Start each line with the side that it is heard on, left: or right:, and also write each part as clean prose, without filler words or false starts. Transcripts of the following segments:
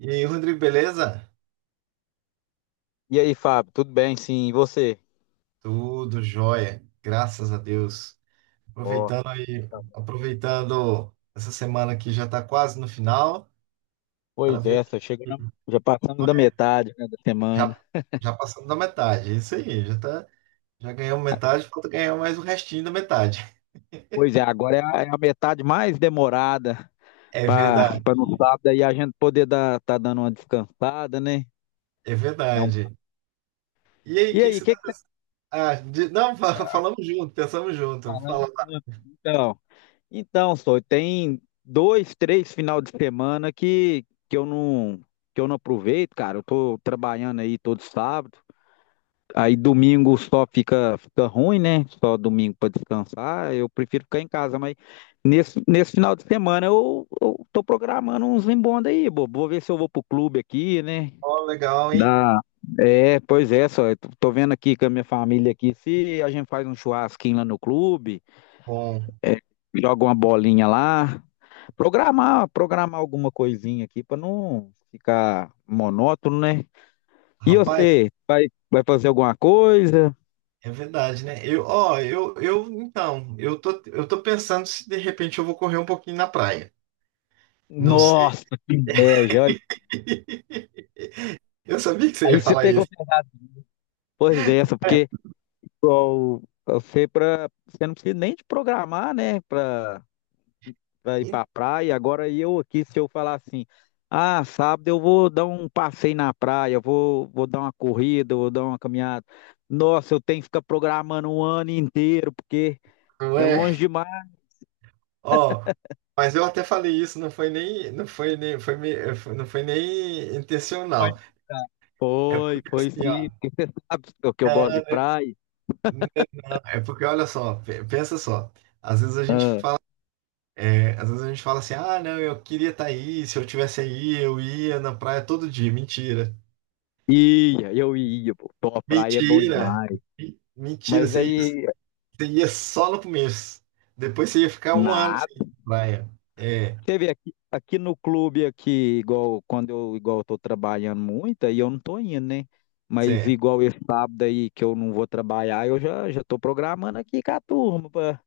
right: E aí, Rodrigo, beleza?
left: E aí, Fábio, tudo bem? Sim, e você?
right: Tudo jóia, graças a Deus.
left: Ó,
right: Aproveitando aí,
left: tá bom.
right: aproveitando essa semana que já está quase no final, para
left: Pois
right: ver
left: é, só
right: o que
left: chegando, já passamos da metade, né, da
right: já,
left: semana.
right: já passamos da metade. É isso aí, já ganhamos metade, falta ganhar mais o restinho da metade.
left: Pois é, agora é a metade mais demorada
right: É
left: para
right: verdade,
left: para no sábado aí a gente poder dar tá dando uma descansada, né?
right: é
left: Dar um...
right: verdade. E aí, o
left: E
right: que que
left: aí, o
right: você tá.
left: que que você
right: Ah, não,
left: tá
right: falamos junto, pensamos junto.
left: falando?
right: Fala,
left: Então, então, só tem dois, três final de semana que eu não que eu não aproveito, cara. Eu tô trabalhando aí todo sábado. Aí domingo só fica, fica ruim, né? Só domingo para descansar. Eu prefiro ficar em casa, mas nesse final de semana eu tô programando uns embonda aí, bobo. Vou ver se eu vou pro clube aqui, né?
right: ó, legal, hein?
left: Dá. É, pois é, só. Eu tô vendo aqui com a minha família aqui se a gente faz um churrasquinho lá no clube,
right: Bom,
left: é, joga uma bolinha lá. Programar alguma coisinha aqui para não ficar monótono, né? E
right: rapaz.
left: você, vai fazer alguma coisa?
right: É verdade, né? Eu, ó, eu, então, eu tô pensando se de repente eu vou correr um pouquinho na praia. Não sei.
left: Nossa, que inveja. Olha,
right: Eu sabia que você
left: aí
right: ia
left: você
right: falar isso.
left: pegou pesado. Pois é, essa,
right: É.
left: porque igual, você, pra, você não precisa nem de programar, né, pra, pra ir pra praia. Agora eu aqui, se eu falar assim, ah, sábado eu vou dar um passeio na praia, eu vou dar uma corrida, eu vou dar uma caminhada. Nossa, eu tenho que ficar programando um ano inteiro, porque
right: Então,
left: é
right: é.
left: longe demais.
right: Ó, mas eu até falei isso, não foi nem, não foi nem, foi, me- foi- não foi nem
left: Pode
right: intencional.
left: ficar.
right: É
left: Foi,
right: porque
left: foi
right: assim,
left: sim. Sabe o que eu gosto de
right: é,
left: praia?
right: não, é porque olha só, pensa só. Às vezes a gente fala, às vezes a gente fala assim, ah, não, eu queria estar aí, se eu tivesse aí, eu ia na praia todo dia. Mentira.
left: Ia, eu ia, pô. Pô, a praia é bom
right: Mentira!
left: demais.
right: Mentira,
left: Mas aí.
right: você ia só no começo. Depois você ia ficar um ano sem
left: Nada.
right: ir pra praia. É,
left: Você vê aqui, aqui no clube aqui, igual eu tô trabalhando muito, aí eu não tô indo, né? Mas
right: cê-
left: igual esse sábado aí que eu não vou trabalhar, eu já tô programando aqui com a turma pra,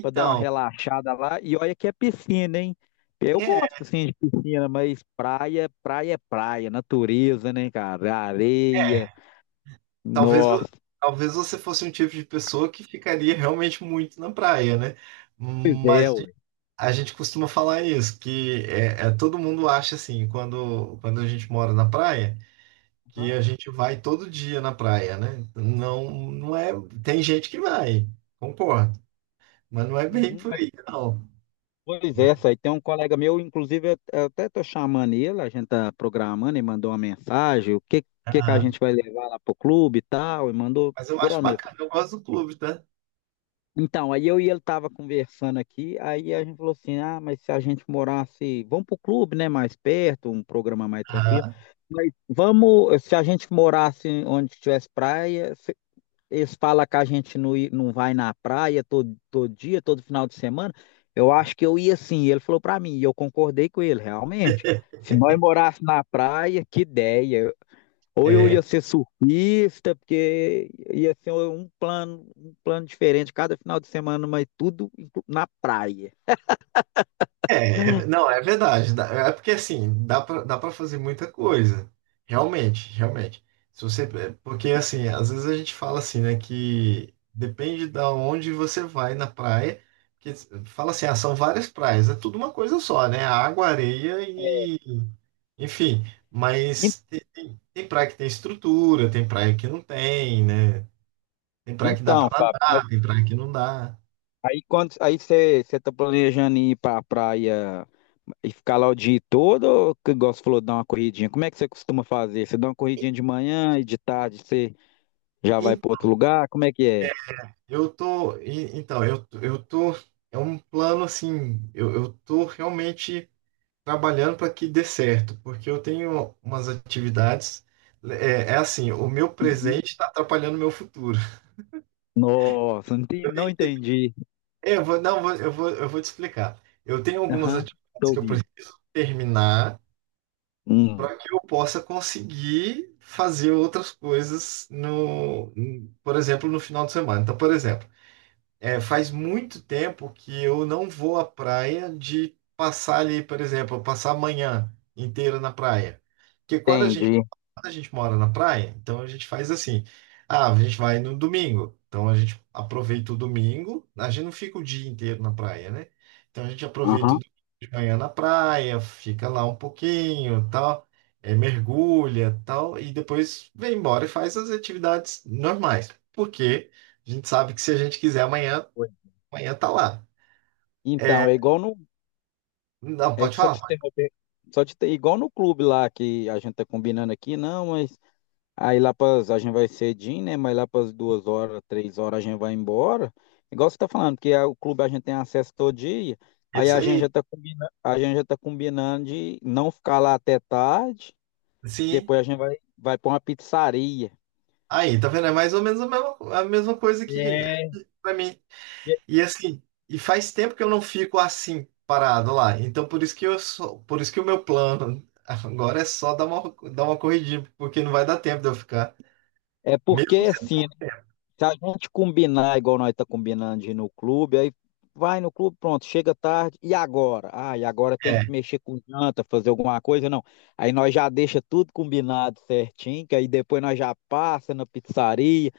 left: pra dar uma relaxada lá. E olha que é piscina, hein? Eu
right: é,
left: gosto assim de piscina, mas praia é praia, natureza, né, cara? Areia.
right: é. Talvez,
left: Nossa,
right: talvez você fosse um tipo de pessoa que ficaria realmente muito na praia, né?
left: pois é,
right: Mas
left: ué.
right: a gente costuma falar isso, que todo mundo acha assim, quando a gente mora na praia, que
left: Aham,
right: a gente vai todo dia na praia, né? Não, não é, tem gente que vai, concordo, mas não é bem
left: uhum.
right: por aí, não.
left: Pois é, aí tem um colega meu, inclusive eu até tô chamando ele, a gente tá programando, ele mandou uma mensagem, o que que a
right: Aham.
left: gente vai levar lá pro clube e tal, e mandou
right: Mas eu acho
left: segurar mesmo.
right: bacana, eu gosto do clube, tá?
left: Então, aí eu e ele tava conversando aqui, aí a gente falou assim, ah, mas se a gente morasse, vamos pro clube, né, mais perto, um programa mais tranquilo,
right: Aham.
left: mas vamos, se a gente morasse onde tivesse praia, eles falam que a gente não, i- não vai na praia todo, todo dia, todo final de semana. Eu acho que eu ia sim. Ele falou pra mim, e eu concordei com ele, realmente. Se nós morássemos na praia, que ideia. Ou eu
right: É,
left: ia ser surfista, porque ia ser um plano diferente cada final de semana, mas tudo inclu- na praia.
right: não, é verdade. É porque assim, dá pra fazer muita coisa. Realmente, realmente. Se você, é, Porque assim, às vezes a gente fala assim, né, que depende da onde você vai na praia, que fala assim, ah, são várias praias, é tudo uma coisa só, né? Água, areia e, enfim,
left: En-
right: mas tem praia que tem estrutura, tem praia que não tem, né? Tem praia que dá pra
left: Então, Fábio, mas
right: nadar, tem praia que não dá.
left: aí quando aí você está planejando ir para a praia e ficar lá o dia todo, ou, que igual você falou, dar uma corridinha? Como é que você costuma fazer? Você dá uma corridinha de manhã e de tarde você já vai
right: E-
left: para outro lugar? Como é que é?
right: Eu tô, e- então, eu tô, É um plano assim, eu tô realmente trabalhando para que dê certo, porque eu tenho umas atividades, é assim, o meu
left: Uhum.
right: presente está atrapalhando o meu futuro.
left: Nossa, não entendi.
right: Eu vou, não, eu vou, eu vou, eu vou te explicar. Eu tenho algumas
left: Aham, tô
right: atividades que eu
left: ouvindo.
right: preciso terminar
left: Hum,
right: para que eu possa conseguir fazer outras coisas no, por exemplo, no final de semana. Então, por exemplo, é, faz muito tempo que eu não vou à praia de passar ali, por exemplo, passar a manhã inteira na praia. Porque
left: entendi.
right: quando a gente mora na praia, então a gente faz assim. Ah, a gente vai no domingo. Então a gente aproveita o domingo. A gente não fica o dia inteiro na praia, né? Então a gente aproveita o
left: Aham.
right: domingo de manhã na praia, fica lá um pouquinho, tal, mergulha, tal, e depois vem embora e faz as atividades normais. Porque a gente sabe que se a gente quiser amanhã,
left: Foi.
right: amanhã tá lá. É,
left: Então, é igual no.
right: não,
left: É
right: pode
left: só
right: falar.
left: te
right: Pode.
left: interromper. Só te ter, igual no clube lá que a gente tá combinando aqui, não, mas aí lá pras, a gente vai cedinho, né? Mas lá para duas horas, três horas a gente vai embora. Igual você tá falando, porque a- o clube a gente tem acesso todo dia. Aí
right: Isso
left: a gente já
right: aí.
left: tá combinando, a gente já tá combinando de não ficar lá até tarde.
right: Sim.
left: Depois a gente vai para uma pizzaria.
right: Aí, tá vendo? É mais ou menos a mesma coisa que é
left: É,
right: pra mim. E assim, e faz tempo que eu não fico assim, parado lá. Então, por isso que eu sou, por isso que o meu plano agora é só dar uma corridinha, porque não vai dar tempo de eu ficar.
left: é
right: Mesmo
left: porque
right: sendo
left: assim,
right: pouco tempo.
left: se a gente combinar igual nós tá combinando de ir no clube, aí vai no clube, pronto, chega tarde, e agora? Ah, e agora tem que
right: É,
left: mexer com janta, fazer alguma coisa, não. Aí nós já deixa tudo combinado certinho, que aí depois nós já passa na pizzaria,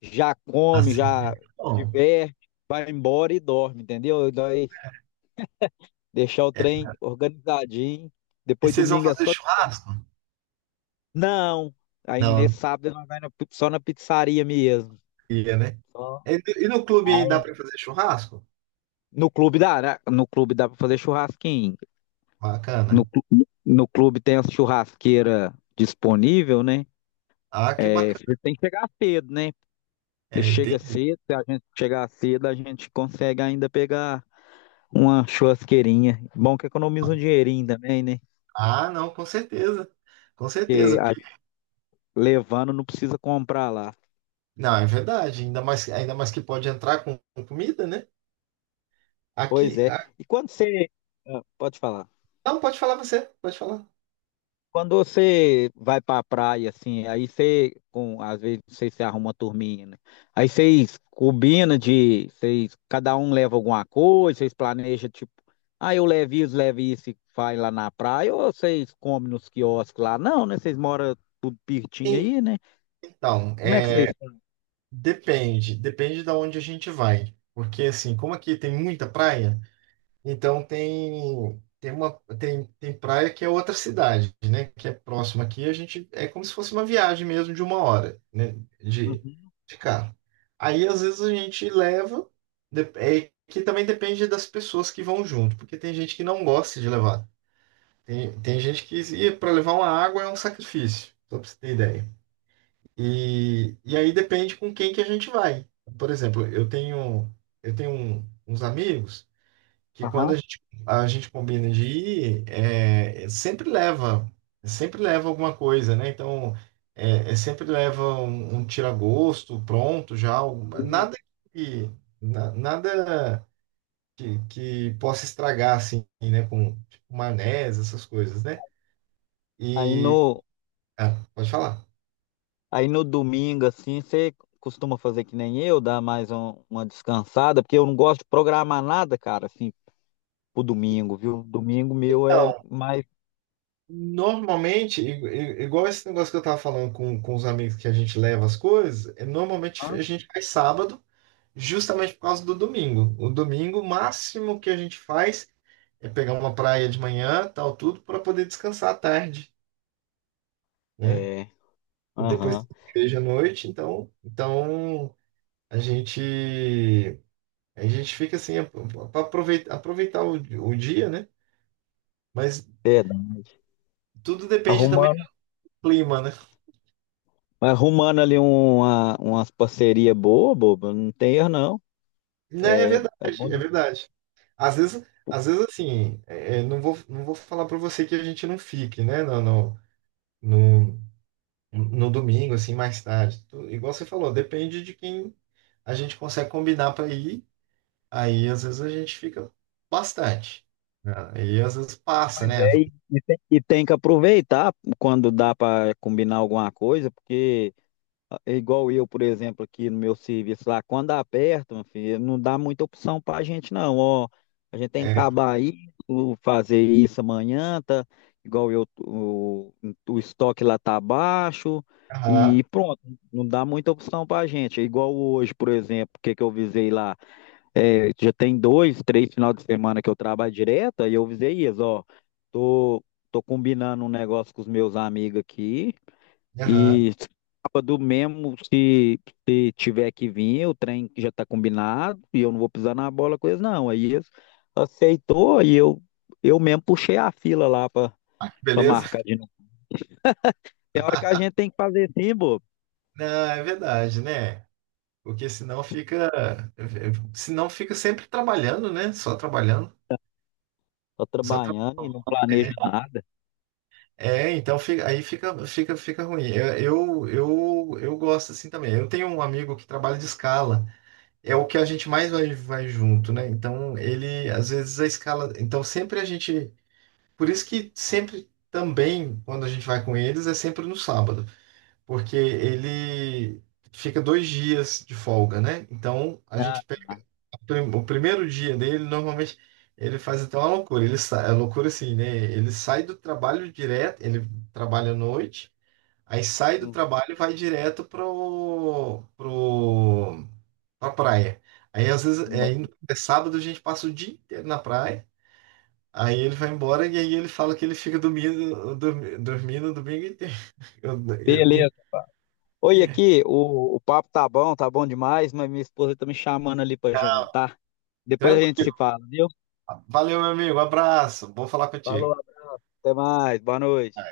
left: já come,
right: assim.
left: já
right: Bom,
left: diverte, vai embora e dorme, entendeu? Nós deixar o
right: é.
left: trem organizadinho,
right: E
left: depois
right: vocês vão
left: domingo é
right: fazer
left: só...
right: churrasco?
left: Não! Aí
right: Não,
left: nesse
right: não
left: sábado nós vai na- pi- só na pizzaria mesmo.
right: ia, né?
left: Só.
right: E no clube aí dá pra fazer churrasco?
left: No clube dá, né? No clube dá para fazer churrasquinho. No,
right: Bacana.
left: clu- no clube tem a churrasqueira disponível, né?
right: Ah, que
left: É,
right: bacana.
left: você tem que chegar cedo, né? Você
right: É,
left: chega
right: entendi.
left: cedo, se a gente chegar cedo, a gente consegue ainda pegar uma churrasqueirinha. Bom que economiza um dinheirinho também, né?
right: Ah, não, com certeza. Com
left: Porque
right: certeza.
left: a gente levando não precisa comprar lá.
right: Não, é verdade. Ainda mais que pode entrar com comida, né?
left: Pois
right: Aqui.
left: é.
right: a-
left: E quando você. Ah, pode falar.
right: Não, pode falar você, pode falar.
left: Quando você vai para a praia, assim, aí você, com, às vezes, não se arruma uma turminha, né? Aí vocês combinam de, vocês, cada um leva alguma coisa, vocês planejam, tipo, ah, eu levo isso e vai lá na praia, ou vocês comem nos quiosques lá? Não, né? Vocês moram tudo pertinho
right: Sim,
left: aí, né?
right: então,
left: Como é que vocês...
right: é, depende da onde a gente vai. Porque assim, como aqui tem muita praia, então tem praia que é outra cidade, né? Que é próxima aqui. A gente é como se fosse uma viagem mesmo de uma hora, né? De,
left: Uhum.
right: de carro. Aí às vezes a gente leva, é que também depende das pessoas que vão junto, porque tem gente que não gosta de levar. Tem gente que para levar uma água é um sacrifício, só para você ter ideia. E aí depende com quem que a gente vai. Por exemplo, eu tenho uns amigos que
left: Aham.
right: a gente combina de ir, é sempre leva alguma coisa, né? Então, é sempre leva um, um tira-gosto pronto já, nada que, nada que possa estragar, assim, né? Com tipo, maionese, essas coisas, né?
left: Aí
right: E,
left: no,
right: ah, pode falar.
left: aí no domingo, assim, você costuma fazer que nem eu, dar mais um- uma descansada, porque eu não gosto de programar nada, cara, assim, o domingo, viu? Domingo meu é
right: Então,
left: mais.
right: normalmente, igual esse negócio que eu tava falando com os amigos que a gente leva as coisas, é, normalmente
left: Hã?
right: a gente faz sábado, justamente por causa do domingo. O domingo, o máximo que a gente faz é pegar uma praia de manhã, tal, tudo, para poder descansar à tarde, né?
left: É,
right: E depois
left: aham.
right: tem igreja à noite, então, então a gente a gente fica assim para aproveitar, aproveitar o dia, né? Mas
left: É,
right: tudo depende também
left: arrumando,
right: do clima, né?
left: arrumando ali uma, umas parcerias boas, boba, não tem erro não.
right: Né, é
left: É,
right: verdade,
left: é bom
right: é verdade. Às vezes, às vezes assim, não vou, não vou falar para você que a gente não fique, né? Não, não, no domingo, assim, mais tarde. Igual você falou, depende de quem a gente consegue combinar para ir. Aí, às vezes, a gente fica bastante. Né? Aí, às vezes, passa,
left: demais,
right: né?
left: e tem que aproveitar quando dá para combinar alguma coisa, porque ah, é igual eu, por exemplo, aqui no meu serviço lá, quando aperta, meu filho, não dá muita opção pra gente não, ó, a gente tem que
right: É,
left: acabar isso, fazer isso amanhã, tá? Igual eu, o estoque lá tá baixo
right: aham,
left: e pronto, não dá muita opção pra gente. É igual hoje, por exemplo, o que que eu visei lá, é, já tem dois, três final de semana que eu trabalho direto, aí eu visei isso, ó, tô, tô combinando um negócio com os meus amigos aqui,
right: aham,
left: e sábado mesmo, se tiver que vir, o trem já tá combinado e eu não vou pisar na bola com eles, não. Aí eles aceitou e eu mesmo puxei a fila lá pra, pra
right: beleza?
left: marcar de novo. Tem hora que a gente tem que fazer assim, bobo.
right: Não, é verdade, né? Porque senão fica, senão fica sempre trabalhando, né? Só trabalhando.
left: Tô
right: Só tra-
left: trabalhando e não planeja nada.
right: É, então fica ruim. Eu gosto assim também. Eu tenho um amigo que trabalha de escala. É o que a gente mais vai, vai junto, né? Então, ele, às vezes, a escala. Então, sempre a gente. Por isso que sempre também, quando a gente vai com eles, é sempre no sábado, porque ele fica dois dias de folga, né? Então, a
left: Ah,
right: gente pega
left: ah,
right: o primeiro dia dele, normalmente. Ele faz até uma loucura, ele sai, é loucura assim, né? Ele sai do trabalho direto, ele trabalha à noite, aí sai do
left: uhum,
right: trabalho e vai direto na praia. Aí às vezes
left: não.
right: é sábado, a gente passa o dia inteiro na praia. Aí ele vai embora e aí ele fala que ele fica dormindo o domingo inteiro. Eu- eu- e-
left: Beleza. Oi, aqui, o papo tá bom demais, mas minha esposa tá me chamando ali pra
right: tá
left: jantar. Depois a gente se
right: tranquilo.
left: fala, viu?
right: Valeu, meu amigo. Abraço. Bom falar
left: Falou,
right: contigo.
left: até mais, boa noite.